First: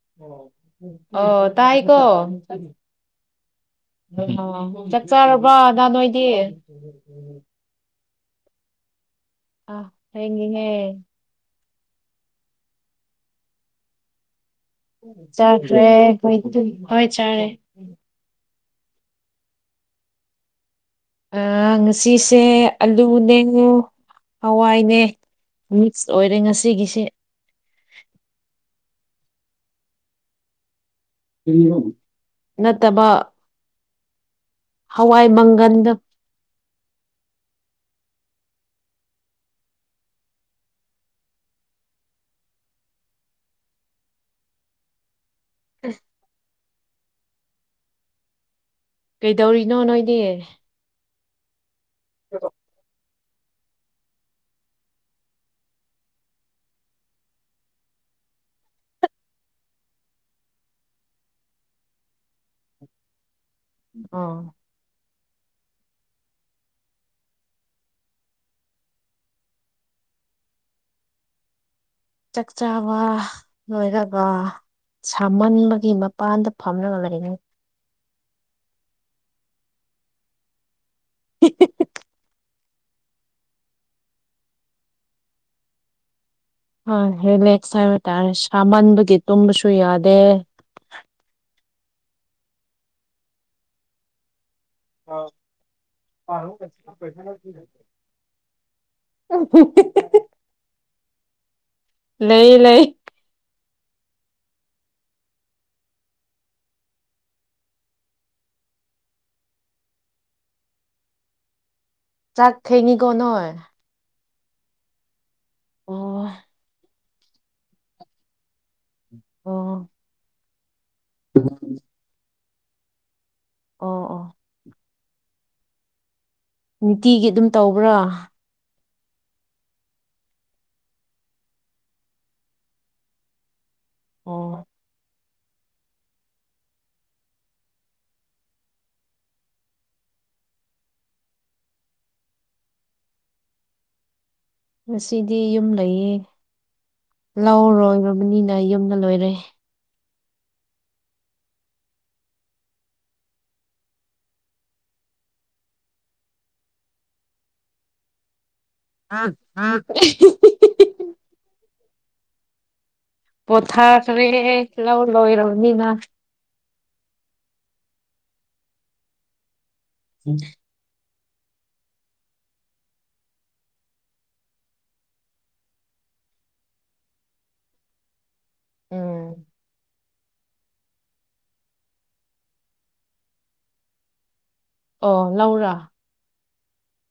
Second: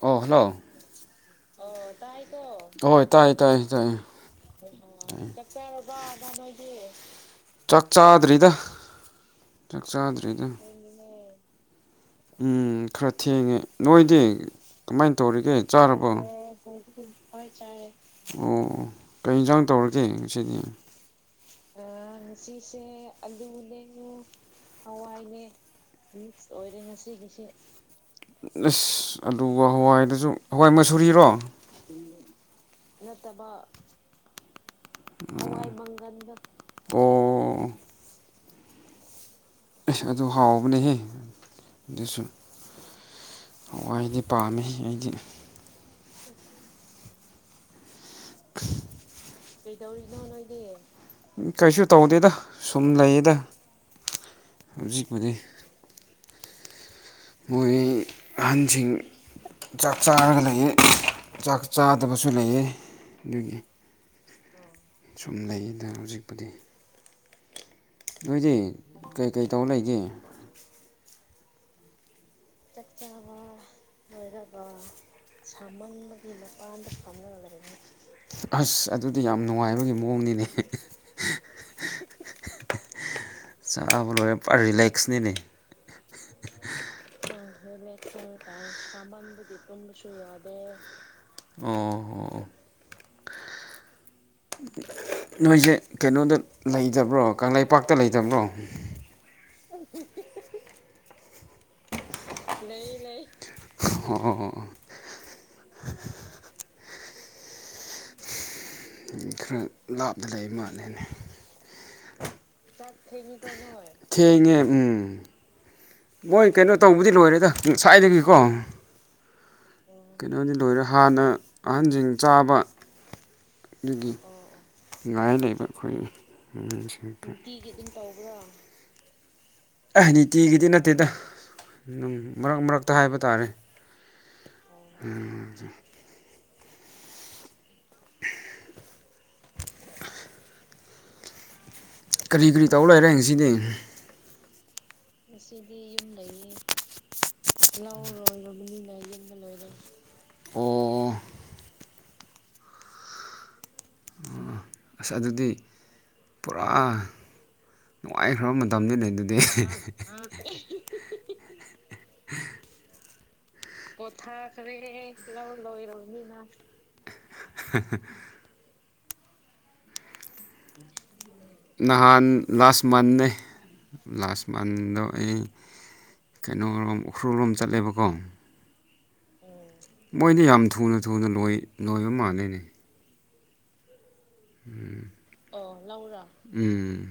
ꯑꯣ ꯍꯜꯂꯣ ꯑꯣ ꯇ ꯍꯀꯣ ꯑꯍꯣꯏ ꯆꯛꯆꯥꯥꯗꯔꯤꯗ ꯑ ꯆꯥꯛ ꯆꯥꯗ꯭ꯔꯔꯤꯗ ꯊꯦꯡꯉꯤꯍꯦ ꯎꯝ ꯈꯔ ꯊꯦꯡꯉꯦ ꯅꯣꯏꯗꯤ ꯀꯃꯥꯏꯅ ꯇꯧꯔꯤꯒꯦ ꯆꯔ ꯔꯦ ꯆꯥꯔꯕꯣ ꯍꯣꯏ ꯍꯣꯏ ꯆꯦ ꯑꯣ ꯀꯔꯤ ꯌꯦꯟꯁꯥꯡ ꯇꯧꯔꯒꯦ ꯉꯁꯤꯗꯤ ꯑ ꯉꯁꯤꯁꯦ ꯑꯂꯨꯅꯦ ꯍꯋꯥꯏꯅꯦ ꯃꯤꯛꯁ ꯑꯣꯏꯔꯦ ꯉꯁꯤꯒꯤꯁꯦ [inaudible] ꯑꯁ ꯑꯂꯨꯒ ꯍꯋꯥꯏꯗꯁꯨ ꯍꯋꯥꯏ ꯃꯁꯨꯨꯔꯤꯔꯣ ꯅꯠꯇꯕ ꯍꯋꯥꯏ ꯃꯪꯒꯟꯗ ꯑꯣ ꯑꯦꯁ ꯑꯗꯨ ꯍꯥꯎꯕꯅꯦꯍꯦ ꯑꯗꯨꯁꯨ ꯍꯋꯥꯏꯗꯤ ꯄꯥꯝꯃꯤ ꯑꯩꯗꯤ [inaudible] [unintelligible] ꯀꯩꯗꯧꯔꯤꯅꯣ ꯅꯣꯏꯗꯤ ꯀꯩꯁꯨ ꯇꯧꯗꯦꯗ ꯁꯨꯝ ꯂꯩꯌꯦꯗ ꯍꯧꯖꯤꯛꯄꯨꯗꯤ ꯃꯣꯏ ꯑꯍꯟꯁꯤꯡ ꯆꯥꯛ ꯆꯥꯔꯒ ꯂꯩꯌꯦ ꯆꯥꯛ ꯆꯥꯗꯕꯁꯨ ꯂꯩꯌꯦ ꯑꯗꯨꯒꯤ ꯑ ꯁꯨꯝ ꯂꯩꯗ ꯍꯧꯖꯤꯛꯄꯨꯗꯤ ꯅꯣꯏꯗꯤ ꯀꯩꯀꯩ ꯇꯧ ꯂꯩꯒꯦ ꯆꯥꯛ ꯆꯥꯕ ꯂꯣꯏꯔꯒ ꯁꯥꯃꯟꯕꯒꯤ ꯃꯄꯥꯟꯗ ꯐꯝꯂꯒ ꯂꯩꯔꯦ ꯑꯁ ꯑꯗꯨꯗꯤ ꯌꯥꯝ ꯅꯨꯡꯉꯥꯏꯕꯒꯤ ꯃꯑꯣꯡꯅꯤꯅꯦ꯫ [unintelligible] ꯆꯕꯂꯣꯔ ꯄꯨꯔ ꯔꯤꯂꯦꯛꯁꯅꯤꯅꯦ ꯑ ꯔꯤꯂꯦꯛꯍꯥꯏꯕ ꯇꯔꯦ ꯁꯥꯃꯟꯕꯒꯤ ꯇꯨꯝꯕꯁꯨ ꯌꯥꯗꯦ ꯑꯣ ꯑꯣ ꯑꯣ ꯅꯣꯏꯁꯦ ꯀꯩꯅꯣꯗ ꯂꯩꯇꯕ꯭ꯔꯣ ꯀꯪꯂꯩꯄꯥꯛꯇ ꯂꯩꯇꯕ꯭ꯔꯣ [unintelligible] ꯂꯩ ꯂꯩ ꯑꯣ ꯈꯔ ꯂꯥꯞꯇ ꯂꯩꯕ ꯃꯥꯜꯂꯦꯅꯦ ꯆꯥꯛ ꯈꯩꯅꯤꯀꯣ ꯅꯣꯏ [unintelligible] ꯊꯦꯡꯉꯦ ꯎꯝ ꯑꯣ ꯃꫭꯏ ꯀꯩꯅꯩꯅꯣ ꯇꯧ ꯕꯨꯗꯤ ꯂꯣꯏꯔꯦꯗ ꯁ꯭ꯋꯥꯏꯗꯒꯤꯀꯣ ꯑꯣ ꯀꯩꯅꯣꯝꯗꯤ ꯂꯣꯏꯔꯦ ꯍꯥꯟꯅ ꯑꯍꯟꯁꯤꯡ ꯆꯥꯕ ꯑꯣ ꯑꯗꯨꯒꯤ ꯑꯣ ꯉꯥꯏ ꯂꯩꯕ ꯑꯩꯈꯣꯏ [unintelligible] ꯅꯨꯡꯇꯤꯒꯤ ꯑꯗꯨꯝ ꯇꯧꯕ꯭ꯔ ꯑꯥ ꯅꯨꯡꯇꯤꯒꯤꯗꯤ ꯅꯠꯇꯦꯗ ꯃꯔꯛ ꯃꯔꯛꯇ ꯍꯥꯏꯕ ꯇꯥꯔꯦ ꯑꯣ [unintelligible] ꯀꯔꯤ ꯀꯔꯤ ꯇꯧ ꯂꯩꯔꯦ ꯉꯁꯤꯗꯤ ꯉꯁꯤꯗꯤ ꯌꯨꯝ ꯂꯩꯌꯦ ꯂꯧꯔꯣꯏꯔꯕꯅꯤꯅ ꯌꯨꯝꯗ ꯂꯣꯏꯔꯦ ꯑꯣ ꯑꯁ ꯑꯗꯨꯗꯤ ꯄꯨꯔꯥ ꯅꯨꯡꯉꯥꯏꯈ꯭ꯔꯕ ꯃꯇꯝꯅꯤꯅꯦ ꯑꯗꯨꯗꯤ꯫ ꯄꯣꯊꯥꯈꯔꯦ ꯂꯧ ꯂꯣꯏꯔꯅꯤꯅ [unintelligible] [unintelligible] [unintelligible] ꯅꯍꯥꯟ ꯂꯥꯁ ꯃꯟꯅꯦ ꯂꯥꯁ ꯃꯟꯗꯣ ꯑꯩ ꯀꯩꯅꯣꯔꯣꯝ ꯎꯈ꯭ꯔꯨꯜꯂꯣꯝ ꯆꯠꯂꯦꯕꯀꯣ ꯎꯝ ꯃꯣꯏꯗꯤ ꯌꯥꯝ ꯊꯨꯅ ꯊꯨꯅ ꯂꯣꯏ ꯂꯣꯏꯕ ꯃꯥꯜꯅꯦꯅꯦ ꯎꯝ ꯑꯣ ꯂꯧꯔꯥ ꯑꯣ ꯂꯧ ꯔ ꯎꯝ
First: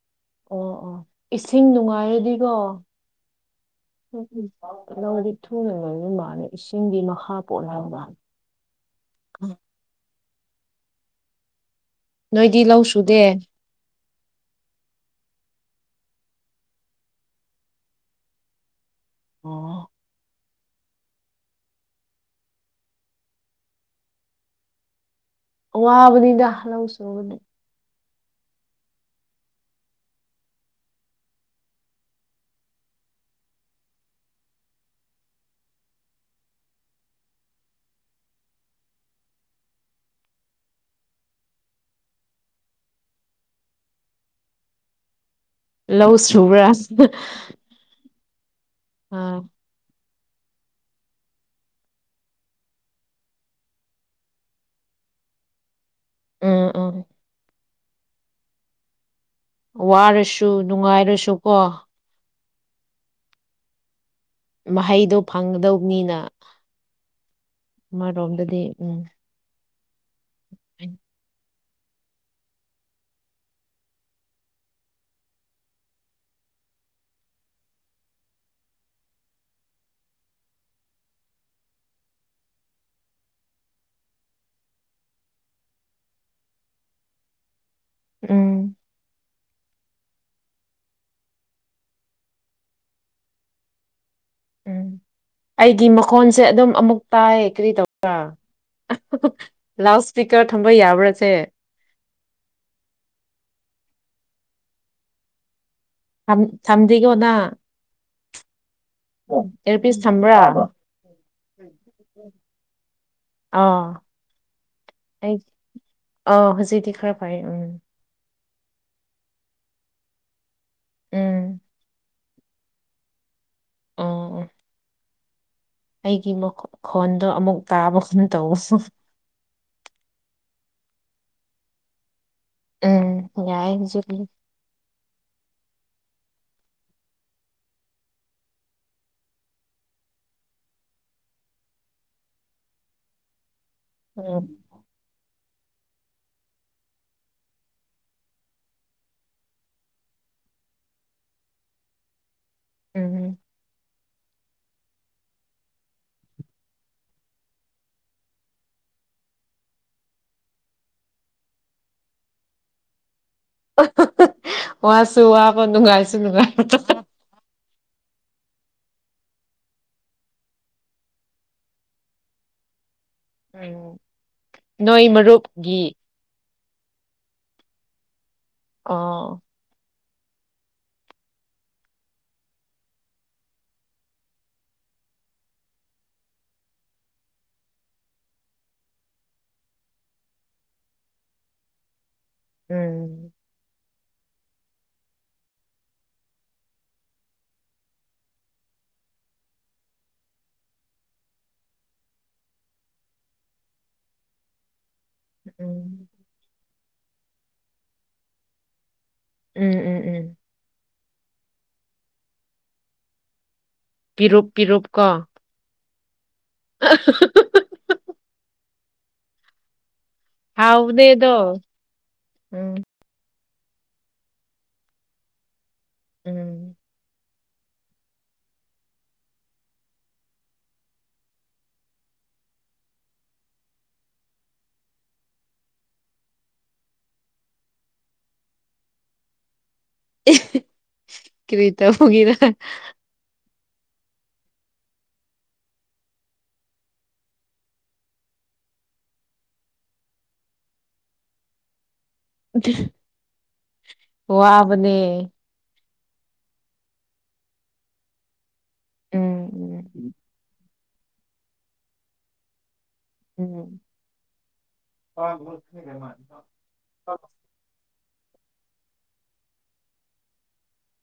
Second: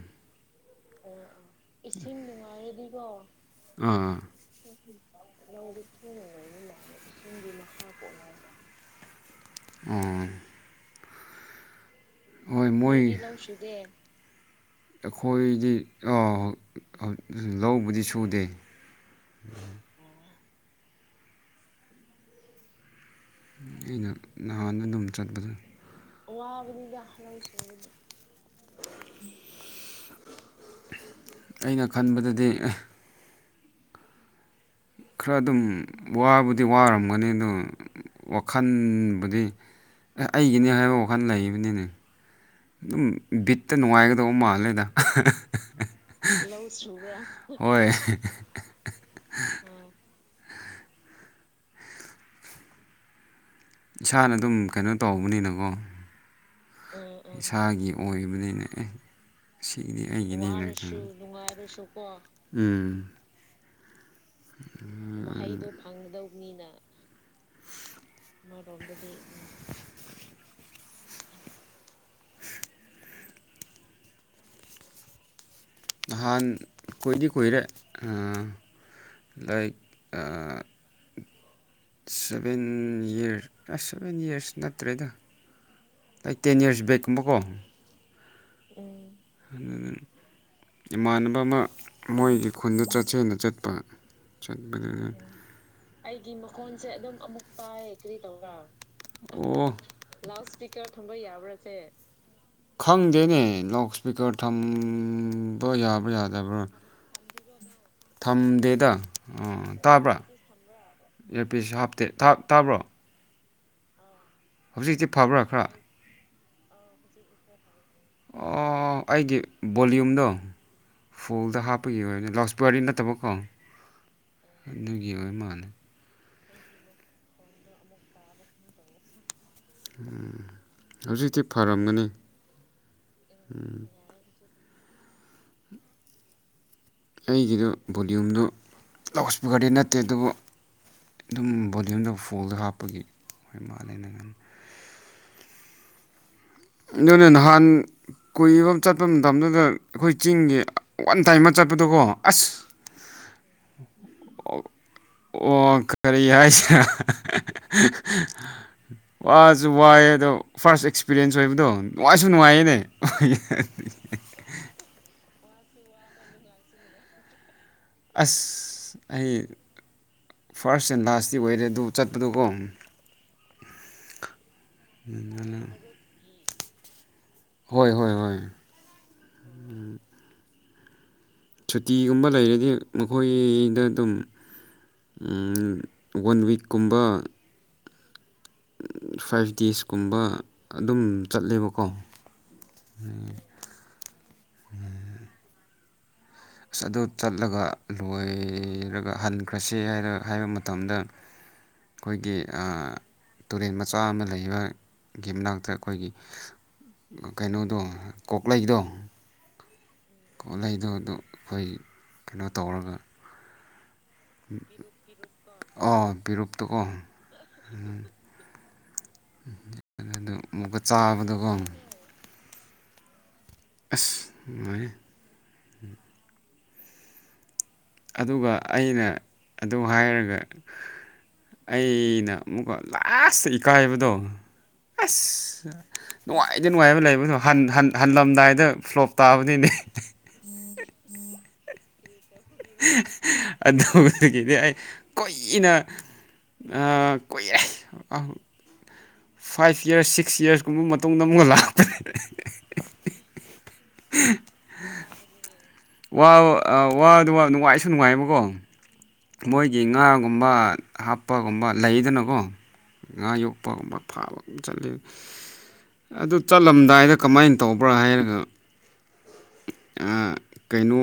ꯑꯣ ꯑꯣ ꯏꯁꯤꯡ ꯅꯨꯡꯉꯥꯏꯔꯗꯤꯀꯣ ꯑꯥ [unintelligible] ꯂꯧꯗꯤ ꯊꯨꯅ ꯂꯣꯢꯕ ꯃꯜꯂꯦ ꯏꯁꯤꯡꯒꯤ ꯃꯈꯥ ꯄꯣꯜꯍꯟꯕ ꯎꯝ ꯅꯣꯏꯗꯤ ꯍꯣꯏ ꯂꯧ ꯃꯣꯏ ꯁꯨꯗꯦ ꯂꯧꯁꯤꯡꯗꯤ꯫ ꯑꯩꯈꯣꯏꯗꯤ ꯑꯣ ꯂꯧꯕꯨꯗꯤ ꯁꯨꯗꯦ ꯑꯣ ꯑꯩꯅ ꯅꯍꯥꯟ ꯑꯗꯨꯝ ꯆꯠꯄꯗ ꯋꯥꯕꯅꯤꯗ ꯂꯧ ꯁꯨꯕꯗꯤ ꯑꯩꯅ ꯈꯟꯕꯗꯗꯤ ꯈꯔ ꯑꯗꯨꯝ ꯋꯥꯕꯨꯗꯤ ꯋꯥꯔꯝꯒꯅꯤ ꯑꯗꯣ ꯋꯥꯈꯟꯕꯨꯗꯤ ꯑꯩꯒꯤꯅꯦ ꯍꯥꯏꯕ ꯋꯥꯈꯜ ꯂꯩꯕꯅꯤꯅꯦ ꯑꯗꯨꯝ ꯕꯤꯠꯇ ꯅꯨꯡꯉꯥꯏꯒꯗꯧ ꯃꯥꯜꯂꯦꯗ [unintelligible] ꯂꯧ [unintelligible] ꯂꯧ ꯁꯨꯕ꯭ꯔꯥ ꯁꯨꯕꯔ ꯍꯣꯏ ꯑ ꯏꯁꯥꯅ ꯑꯗꯨꯝ ꯀꯩꯅꯣ ꯇꯧꯕꯅꯤꯅꯀꯣ ꯎꯝ ꯑ ꯎꯝ ꯑ ꯏꯁꯥꯒꯤ ꯑꯣꯏꯕꯅꯤꯅ ꯑꯦ ꯁꯤꯒꯤꯅꯤ ꯑꯩꯒꯤꯅꯤ ꯋꯥꯔꯁꯨ ꯅꯨꯡꯉꯥꯏꯔꯁꯨ ꯀꯣ ꯎꯝ ꯃꯍꯩꯗꯣ ꯐꯪꯒꯗꯧꯅꯤꯅ ꯑꯃꯔꯣꯝꯗꯗꯤ ꯎꯝ ꯎ ꯅꯍꯥꯟ ꯀꯣꯏꯏꯗꯤ ꯀꯨꯏꯔꯦ ꯂꯥꯏꯛ ꯁꯚꯦꯟ ꯏꯌꯥꯔꯁ ꯑꯁ ꯁꯚꯦꯟ ꯏꯔꯁ ꯅꯠꯇ꯭ꯔꯦꯗꯣ ꯂꯥꯏ ꯇꯦꯟ ꯌꯌꯥꯔꯁ ꯕꯦꯛꯀꯨꯝꯕꯀꯣ ꯎꯝ ꯎꯝ [unintelligible] ꯏꯃꯥꯟꯅꯕ ꯑꯃ ꯃꯣꯏꯒꯤ ꯈꯨꯟꯗ ꯆꯠꯁꯦꯅ ꯆꯠꯄ ꯆꯠꯕꯗ ꯎꯝ [unintelligible] ꯑꯩꯒꯤ ꯃꯈꯣꯟꯁꯦ ꯑꯗꯨꯝ ꯑꯃꯨꯛ ꯇꯥꯏ ꯀꯔꯤ ꯇꯧꯕ ꯑꯣ ꯂꯥꯎꯠ ꯏꯁꯄꯤꯀꯔ ꯊꯝꯕ ꯌꯥꯕ꯭ꯔꯁꯦ ꯈꯪꯗꯦꯅꯦ ꯂꯥꯎꯠ ꯏꯁꯄꯤꯀꯔ ꯊꯝꯕ ꯌꯥꯕ ꯊꯝꯗꯤꯒꯣꯅ ꯊꯝꯗꯦꯗ ꯑꯦꯌꯔ ꯄꯤꯁ ꯁꯝꯕ꯭ꯔꯥ ꯑꯦꯄꯤꯁ ꯍꯥꯞꯇꯦ ꯇꯥꯕ꯭ꯔꯣ ꯑꯥ ꯍꯧꯖꯤꯛꯇꯤ ꯐꯕ꯭ꯔꯥ ꯈꯔ ꯑ ꯍꯧꯖꯤꯛꯗꯤ ꯈꯔ ꯐꯥꯏ ꯎꯝ ꯑꯣ ꯑꯩꯒꯤ ꯕꯣꯂꯌꯨꯝꯗꯣ ꯐꯨꯜꯗ ꯎꯝ ꯍꯥꯞꯄꯒꯤ ꯑꯣꯏꯅꯅꯤ ꯂꯥꯎꯁ ꯄꯨꯋꯥꯔꯤ ꯅꯠꯇꯕꯀꯣ ꯑꯣ ꯑꯣ ꯑꯗꯨꯒꯤ ꯑꯣꯏ ꯃꯥꯜꯂ ꯑꯩꯒꯤ ꯈꯣꯟꯗꯣ ꯑꯃꯨꯛ ꯇꯥꯕ ꯈꯅ ꯇꯧꯕꯁꯨ ꯎꯝ ꯍꯧꯖꯤꯛꯇꯤ ꯐꯔꯝꯒꯅꯤ ꯎꯝ ꯌꯥꯏꯖ ꯑꯩꯒꯤꯗꯨ ꯕꯣꯂꯌꯨꯝꯗꯣ ꯂꯥꯎꯠ ꯏꯁꯄꯤꯀꯔꯗꯤ ꯅꯠꯇꯦ ꯑꯗꯨꯕꯨ ꯑꯗꯨꯝ ꯕꯣꯗꯤꯌꯝꯗ ꯐꯣꯜꯗ ꯍꯥꯞꯄꯒꯤ ꯍꯣꯏ ꯃꯥꯜꯂꯦꯅ ꯉ ꯎꯝ ꯅ ꯅꯍꯥꯟ ꯀꯨꯏꯕ ꯆꯠꯄ ꯃꯇꯝꯗꯨꯗ ꯑꯩꯈꯣꯏ ꯆꯤꯡꯒꯤ ꯋꯥꯟ ꯇꯥꯏꯝ ꯑꯃ ꯆꯠꯄꯗꯣꯀꯣ ꯑꯁ ꯎꯝ ꯎꯝ ꯑꯣ ꯀꯔꯤ ꯍꯥꯏꯁ ꯋꯥꯁꯨ ꯋꯥꯏꯑ ꯑꯗꯣ ꯐꯥꯔꯁ ꯑꯦꯛꯁꯄꯤꯔꯤꯌꯦꯟꯁ ꯑꯣꯏꯕꯗꯣ ꯅꯨꯡꯉꯥꯏꯁꯨ ꯅꯨꯡꯉꯥꯏꯌꯦꯅꯦ ꯃꯣꯏ ꯆꯕꯣ ꯅꯨꯡꯉꯥꯏꯁꯨ ꯅꯨꯡꯉꯥꯏ ꯑꯁ ꯑꯩ ꯐꯥꯔꯁ ꯑꯦꯟ ꯂꯥꯁꯇꯤ ꯑꯣꯏꯔꯦ ꯑꯗꯨ ꯆꯠꯄꯗꯨꯀꯣ ꯎꯝ ꯅꯣꯏ ꯃꯔꯨꯞꯀꯤ ꯍꯣꯏ ꯍꯣꯏ ꯍꯣꯏ ꯑ ꯁꯨꯇꯤꯒꯨꯝꯕ ꯂꯩꯔꯗꯤ ꯃꯈꯣꯏꯗ ꯑꯗꯨꯝ ꯋꯥꯟ ꯋꯤꯛꯀꯨꯝꯕ ꯐꯥꯏꯚ ꯗꯦꯖꯀꯨꯝꯕ ꯑꯗꯨꯝ ꯆꯠꯂꯦꯕꯀꯣ ꯎꯝ ꯑꯁ ꯑꯗꯨ ꯆꯠꯂꯒ ꯂꯣꯏꯔꯒ ꯍꯟꯈ꯭ꯔꯁꯤ ꯍꯥꯏꯔ ꯍꯥꯏꯕ ꯃꯇꯝꯗ ꯑꯩꯈꯣꯏꯒꯤ ꯇꯨꯔꯦꯟ ꯃꯆꯥ ꯑꯃ ꯂꯩꯕ ꯒ ꯎꯝ ꯃꯅꯥꯛꯇ ꯎꯝ ꯑꯩꯈꯣꯏꯒꯤ ꯀꯩꯅꯣꯗꯣ ꯀꯣꯛꯂꯩꯗꯣ ꯎꯝ ꯎꯝ ꯎꯝ ꯀꯣꯠꯂꯗꯣ ꯑꯗꯨ ꯑꯩꯈꯣꯏ ꯀꯩꯅꯣ ꯇꯧꯔꯒ ꯄꯤꯔꯨꯞ ꯄꯤꯔꯨꯞꯀꯣ ꯑꯣ ꯄꯔꯨꯞꯨꯞꯇ ꯑꯣ ꯎ ꯑꯗꯨꯣ ꯍꯥꯎꯗꯦꯗꯣ ꯎꯝ ꯑꯁ ꯃꯥꯅꯦ ꯎꯝ ꯑꯗꯨꯒ ꯑꯩꯅ ꯑꯗꯨ ꯍꯥꯏꯔꯒ ꯑꯩꯅ ꯑꯃꯨꯛꯀ ꯂꯥꯁꯇ ꯏꯀꯥꯏꯕꯗꯣ ꯑꯁ ꯅꯨꯡꯉꯥꯏꯇ ꯅꯨꯡꯉꯥꯏꯕ ꯂꯩꯕꯗꯣ ꯍꯜꯂꯝꯗꯥꯏꯗ ꯐ꯭ꯂꯣꯞ ꯇꯥꯕꯅꯤꯅꯦ ꯀꯔꯤꯇ ꯍꯒꯔ ꯑꯗꯨꯗꯒꯤꯗꯤ ꯑꯩ ꯀꯨꯏꯅ ꯑ ꯀ ꯑ ꯐꯥꯏꯚ ꯌꯔꯁ ꯁꯤꯛꯁ ꯌꯔꯁ ꯀꯨꯝꯕ ꯃꯇꯨꯡꯗ ꯑꯃꯨꯛ ꯂꯥꯛꯄꯅꯦ ꯋꯥ ꯋꯥꯕꯅꯦ ꯋꯥ ꯅꯨꯡꯉꯥꯏꯁꯨ ꯅꯨꯡꯉꯥꯏꯌꯦꯕꯀꯣ ꯎꯝ ꯃꯣꯏꯒꯤ ꯎꯝ ꯉꯥꯒꯨꯝꯕ ꯍꯥꯞꯄꯒꯨꯝꯕ ꯂꯩꯗꯅꯀꯣ ꯉꯥ ꯎꯝ ꯌꯣꯛꯄꯒꯨꯝꯕ ꯐꯥꯕꯒꯨꯝ ꯆꯠꯂꯤ ꯑꯗꯨ ꯆꯠꯂꯝꯗꯥꯏꯗ ꯀꯃꯥꯏꯅ ꯇꯧꯕ꯭ꯔꯥ ꯍꯥꯏꯔꯒ ꯀꯩꯅꯣ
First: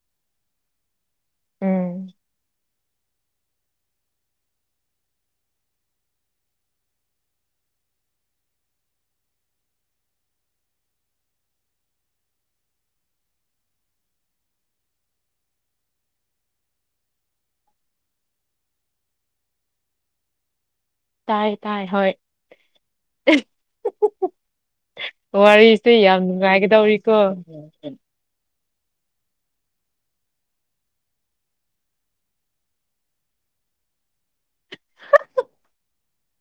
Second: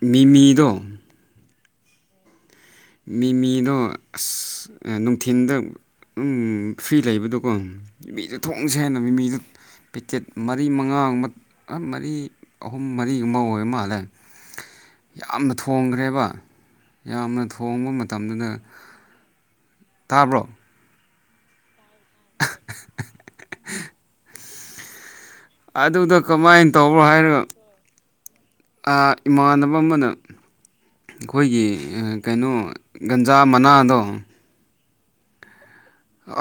ꯃꯤꯃꯤꯗꯣ ꯎꯝ ꯃꯤꯃꯤꯗꯣ ꯑꯁ ꯅꯨꯡꯊꯤꯟꯜꯗ ꯎꯝ ꯐ꯭ꯔꯤ ꯂꯩꯕꯗꯣꯀꯣ ꯃꯤꯗꯣ ꯊꯣꯡꯁꯦ ꯍꯦꯟꯅ ꯃꯤ ꯃꯤꯗ ꯄꯤꯀꯦꯠ ꯃꯔꯤ ꯃꯉꯥꯒꯕ ꯃꯔꯤ ꯑꯍꯨꯝ ꯃꯔꯤꯒꯨꯝꯕ ꯑꯣꯏ ꯃꯥꯜꯂꯦ ꯌꯥꯝꯅ ꯊꯣꯡꯈ꯭ꯔꯦꯕ ꯌꯥꯝꯅ ꯊꯣꯡꯕ ꯃꯇꯝꯗꯨꯗ ꯇꯥꯕ꯭ꯔꯣ ꯇꯥꯏ ꯇꯥꯏ ꯍ ꯑꯗꯨꯗ ꯀꯃꯥꯏꯅ ꯇꯧꯕ꯭ꯔꯣ ꯅꯨꯡꯉꯥꯏꯒꯗꯧꯔꯤꯀꯣ ꯍꯥꯏꯔꯣ ꯏꯃꯥꯟꯅꯕ ꯑꯃꯅ ꯑꯩꯈꯣꯏꯒꯤ ꯀꯩꯅꯣ ꯒꯟꯖꯥ ꯃꯅꯥꯗꯣ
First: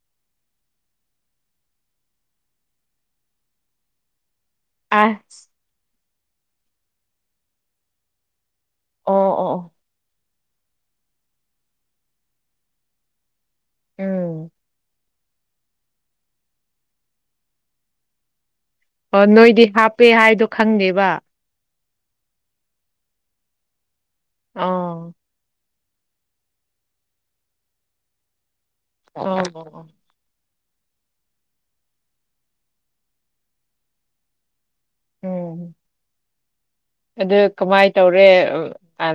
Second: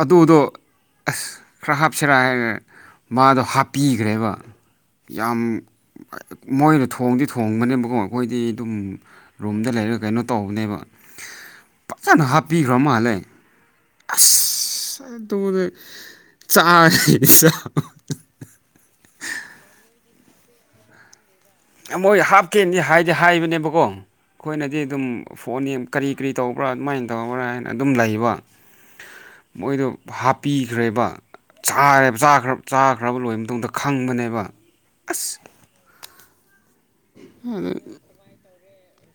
ꯑꯗꯨꯗꯣ ꯑꯁ ꯈꯔ ꯍꯥꯞꯆꯔꯥ ꯍꯥꯏꯔ ꯃꯥꯗꯣ ꯍꯥꯞꯄꯤꯈ꯭ꯔꯦꯕ ꯌꯥꯝ ꯑꯁ ꯃꯣꯏꯅ ꯊꯣꯡꯗꯤ ꯊꯣꯡꯕꯅꯦꯕꯀꯨꯝ ꯑꯩꯈꯣꯏꯗꯤ ꯑꯗꯨꯝ ꯑꯣ ꯑꯣ ꯑꯣ ꯔꯣꯝꯗ ꯂꯩꯔꯒ ꯀꯩꯅꯣ ꯇꯧꯕꯅꯦꯕ ꯐꯖꯅ ꯍꯥꯞꯄꯤꯈ꯭ꯔ ꯃꯥꯜꯂꯦ ꯎꯝ ꯏꯁꯗꯣꯡꯅ ꯆꯥꯁ ꯑꯣ ꯅꯣꯏꯗꯤ ꯍꯥꯞꯄꯦ ꯍꯥꯏꯗꯣ ꯈꯪꯗꯦꯕ ꯃꯣꯏ ꯍꯥꯞꯀꯦꯗꯤ ꯍꯥꯏꯗꯤ ꯍꯥꯏꯕꯅꯦꯕꯀꯣ ꯑꯩꯈꯣꯏꯅꯗꯤ ꯑꯗꯨꯝ ꯑꯣ ꯐꯣꯟ ꯌꯦ ꯀꯔꯤ ꯀꯔꯤ ꯇꯧꯕ꯭ꯔꯥ ꯑꯗꯨꯃꯥꯏꯅ ꯇꯧꯕ꯭ꯔꯥ ꯍꯥꯏꯅ ꯑꯗꯨꯝ ꯂꯩꯕ ꯑꯣ ꯃꯣꯏꯗꯨ ꯑꯣ ꯍꯥꯞꯄꯤꯈ꯭ꯔꯦꯕ ꯆꯥꯈ꯭ꯔꯕ ꯂꯣꯏꯔꯕ ꯃꯇꯨꯡꯗ ꯈꯪꯕꯅꯦꯕ ꯑꯁ ꯑꯣꯝ ꯑꯗꯨ ꯀꯃꯥꯏ ꯇꯧꯔꯦ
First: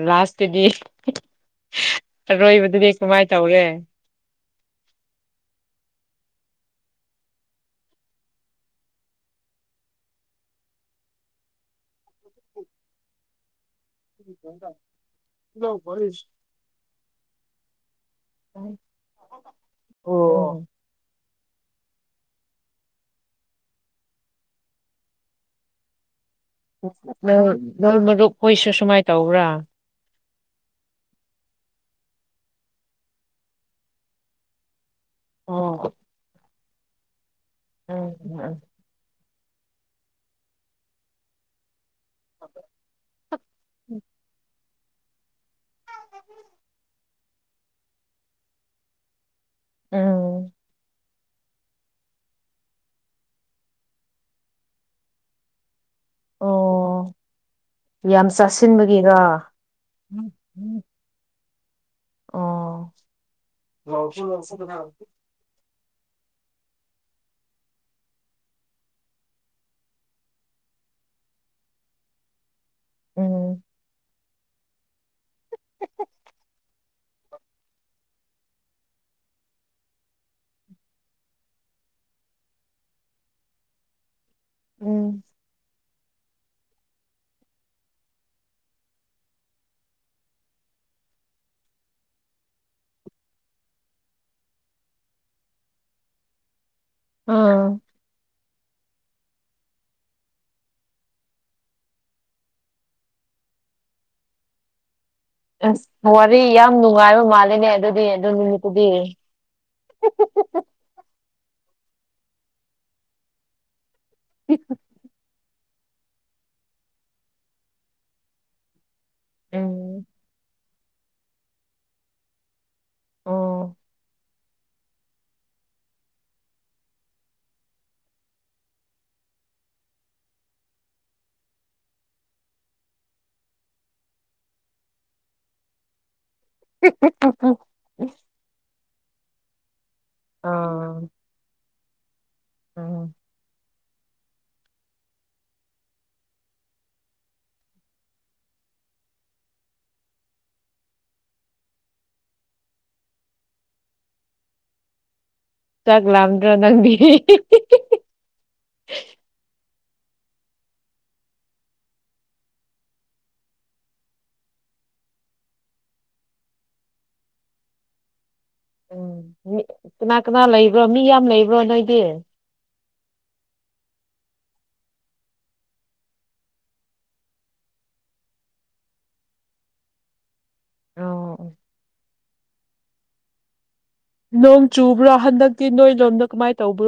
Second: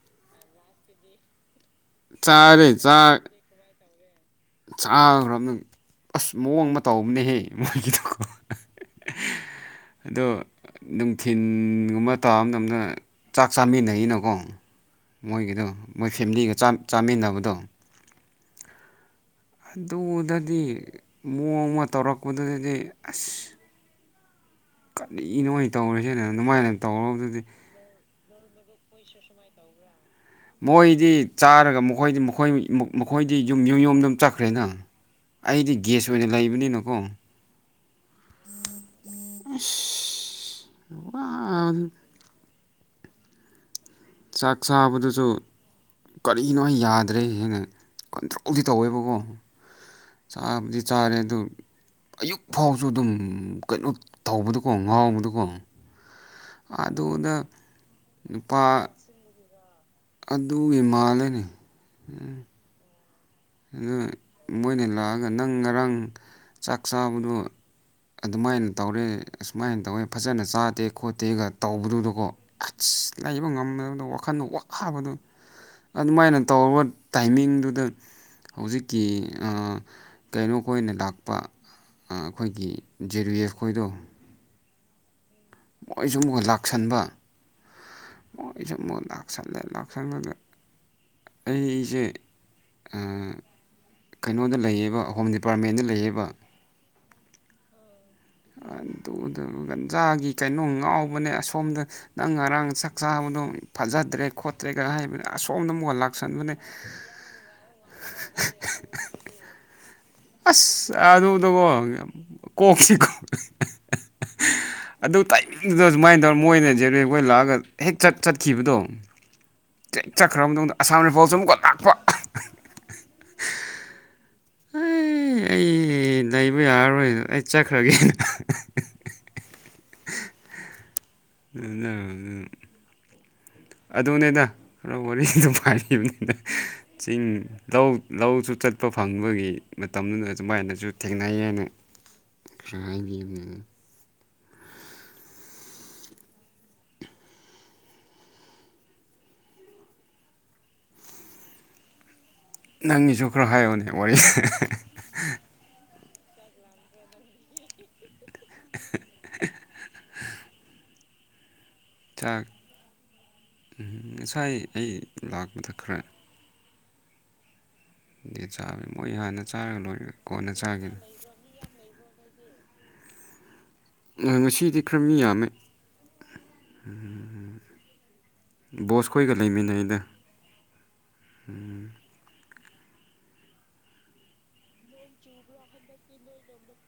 ꯂꯥꯁꯇꯗꯤ ꯆꯥꯔꯦ ꯑꯔꯣꯏꯕꯗꯨꯗꯤ ꯀꯃꯥꯏꯅ ꯇꯧꯔꯦ ꯆꯥꯈ꯭ꯔꯕꯅ ꯑꯁ ꯃꯑꯣꯡꯕ ꯇꯧꯕꯅꯦꯍꯦ ꯃꯣꯏꯒꯤꯗꯨꯀꯣ ꯑꯣ ꯅꯨꯡꯊꯤꯤꯟꯒꯨꯝꯕ ꯇꯥꯕ ꯃꯇꯝ ꯃꯇꯝꯗ ꯆꯥꯛ ꯆꯥꯃꯤꯟꯅꯩ ꯀꯩꯅꯣꯀꯣ ꯃꯣꯏꯒꯤꯗꯣ ꯃꯣꯏ ꯐꯦꯃꯤꯂꯤꯒ ꯆꯥꯃꯤꯟꯅꯕꯗꯣ ꯇ ꯑꯗꯨꯗꯗꯤ ꯃꯑꯣꯡꯃ ꯇꯧꯔꯛꯄꯗꯨꯗꯗꯤ ꯑꯁ ꯀꯅꯤꯅꯣ ꯇꯧꯔꯤꯁꯤꯅ ꯑꯗꯨꯃꯥꯏꯅ ꯇꯧꯔꯨꯔꯕꯗꯨꯗꯤ ꯅꯜ ꯃꯔꯨꯞ ꯍꯣꯏꯁꯨ ꯁꯨꯃꯥꯏꯅ ꯇꯧꯕ꯭ꯔꯥ ꯃꯣꯏꯗꯤ ꯆꯥꯔꯒ ꯃꯈꯣꯏꯗꯤ ꯃꯈꯣꯏ ꯃꯈꯣꯏꯗꯤ ꯌꯨꯝ ꯌꯨꯝ ꯌꯨꯝꯗ ꯑꯗꯨꯝ ꯆꯠꯈ꯭ꯔꯦꯅ ꯑꯩꯗꯤ ꯑꯣ ꯒꯦꯁ ꯑꯣꯏꯅ ꯂꯩꯕꯅꯤꯅꯀꯣ ꯎꯝ ꯎꯝ ꯑ ꯋꯥ ꯎꯝ ꯆꯥꯛ ꯁꯥꯕꯗꯨꯁꯨ ꯀꯔꯤꯅꯣ ꯑꯩ ꯌꯥꯗ꯭ꯔꯦ ꯍꯦꯟꯅ ꯀꯟꯇ꯭ꯔꯣꯜꯗꯤ ꯇꯧꯋꯦꯕꯀꯣ ꯎꯝ ꯆꯥꯕꯗꯤ ꯆꯥꯔꯦ ꯑꯗꯨ ꯑꯌꯨꯛ ꯐꯥꯎꯁꯨ ꯑꯗꯨꯝ ꯀꯩꯅꯣ ꯊꯧꯕꯗꯀꯣ ꯉꯥꯎꯕꯗꯀꯣ ꯑꯣ ꯑꯗꯨꯗ ꯅꯨꯄꯥ ꯒ ꯑꯗꯨꯒꯤ ꯃꯥꯜꯂꯅꯤ ꯑꯣ ꯑꯗꯨ ꯃꯣꯏꯅ ꯂꯥꯛꯑꯒ ꯅꯪ ꯉꯔꯥꯡ ꯆꯥꯛ ꯆꯥꯕꯗꯣ ꯑꯗꯨꯃꯥꯏꯅ ꯇꯧꯔꯦ ꯑꯁꯨꯃꯥꯏꯅ ꯇꯧꯋꯦ ꯐꯖꯅ ꯆꯥꯗꯦ ꯈꯣꯠꯇꯦꯒ ꯇꯧꯕꯗꯨꯗꯀꯣ ꯀꯠ ꯂꯩꯕ ꯎꯝ ꯉꯝꯅꯕꯗ ꯋꯥ ꯋꯥꯈꯜ ꯋꯥꯕꯗꯨꯣ ꯑꯗꯨꯃꯥꯏꯅ ꯇꯧꯔꯕ ꯇꯥꯏꯃꯤꯡꯗꯨꯗ ꯍꯧꯖꯤꯛꯀꯤ ꯀꯩꯅꯣ ꯀ ꯑꯣꯏꯅ ꯂꯥꯛꯄ ꯑꯩꯈꯣꯏꯒꯤ ꯖꯦꯔꯤ ꯑꯦꯐ ꯈꯣꯏꯗꯣ ꯎꯝ ꯃꯣꯏꯁꯨ ꯃꯨꯣꯏꯒ ꯂꯥꯛꯁꯟꯕ ꯁꯨ ꯂꯥꯛꯁꯦ ꯂꯥꯛꯁ ꯑꯩꯁꯦ ꯀꯩꯅꯣꯗ ꯂꯩꯌꯦꯕ ꯍꯣꯝ ꯗꯤꯄꯥꯔꯠꯃꯦꯟꯗ ꯂꯩꯌꯦꯕ ꯎꯝ ꯒꯟꯖꯥꯒꯤ ꯀꯩꯅꯣ ꯉꯥꯎꯕꯅꯦ ꯑꯁꯣꯝꯗ ꯅꯪ ꯉꯔꯥꯡ ꯆꯥꯛ ꯆꯥꯕꯗꯣ ꯐꯖꯗ꯭ꯔꯦ ꯈꯣꯠꯇ꯭ꯔꯦ ꯀ ꯍꯥꯏꯕꯅ ꯑ ꯋꯥꯔꯤ ꯌꯥꯝ ꯅꯨꯡꯉꯥꯏꯕ ꯃꯥꯜꯂꯦꯅꯦ ꯑꯗꯨꯗꯤ ꯑꯗꯨ ꯅꯨꯃꯤꯠꯇꯨꯗꯤ ꯑꯁ ꯑꯗꯨꯗꯨꯀꯣ ꯀꯣꯛꯁꯤ ꯀꯣ ꯍ ꯑꯗꯨ ꯇꯥꯏꯝꯗꯨꯗ ꯁꯨꯃꯥꯏꯅ ꯇꯧꯔ ꯃꯣꯏꯅ ꯖꯦꯔꯦꯛꯈꯣꯏ ꯂꯥꯛꯑꯒ ꯍꯦꯛ ꯆꯠ ꯆꯠꯈꯤꯕꯗꯣ ꯎꯝ ꯦꯛ ꯆꯠꯈ꯭ꯔꯕ ꯃꯇꯨꯡꯗ ꯑꯁꯥꯝ ꯔꯤꯐꯣꯜꯁꯨ ꯑꯃꯛꯣ ꯇꯥꯛꯄ ꯑꯣ ꯑꯩ ꯑꯩ ꯂꯩꯕ ꯌꯥꯔꯔꯣꯏꯗ ꯑꯩ ꯆꯠꯈ꯭ꯔꯒꯦꯅ ꯑꯗꯨ ꯑꯗꯨꯅꯦꯗ ꯈꯔ ꯋꯥꯔꯤꯗ ꯄꯥꯏꯔꯤꯕꯅꯤꯅ ꯆꯤꯡ ꯂꯧ ꯂꯧꯁꯨ ꯆꯠꯄ ꯐꯪꯕꯒꯤ ꯃꯇꯝꯗꯨꯗ ꯑꯗꯨꯃꯥꯏꯅꯁꯨ ꯑꯥ ꯊꯦꯡꯅꯩ ꯍꯥꯏꯅ ꯈꯔ ꯎꯝ ꯍꯥꯏꯕꯤ ꯅꯪꯒꯤꯁꯨ ꯈꯔ ꯍꯥꯏꯌꯣꯅꯦ ꯋꯥꯔꯤ ꯆꯥꯛ ꯂꯝꯗ꯭ꯔꯣ ꯅꯪ ꯆꯥꯛ ꯎꯝ ꯉꯁꯥꯏ ꯑꯩ ꯂꯥꯛꯄꯗ ꯈꯔ ꯗꯤ ꯆꯥꯕ ꯃꯣꯏ ꯎꯝ ꯍꯥꯟꯅ ꯆꯥꯔꯒ ꯂꯣꯏꯔ ꯀꯅꯥ ꯀꯅꯥ ꯀꯣꯟꯅ ꯂꯩꯕ꯭ꯔꯣ ꯆꯥꯒꯅꯤ ꯃꯤ ꯌꯥꯝ ꯂꯩꯕ꯭ꯔꯣ ꯅꯣꯏꯗꯤ ꯉꯁꯤꯗꯤ ꯈꯔ ꯃꯤ ꯌꯥꯝꯃꯦ ꯎꯝ ꯎꯝ ꯕꯣꯁꯈꯣꯏꯒ ꯂꯩꯃꯤꯟꯅꯩ ꯑꯩꯗ ꯑꯣ ꯎꯝ ꯅꯣꯡ ꯆꯨꯕ꯭ꯔꯣ ꯍꯟꯗꯛꯇꯤ ꯅꯣꯏ ꯂꯣꯝꯗ ꯀꯃꯥꯏꯅ ꯇꯧꯕ꯭ꯔꯣ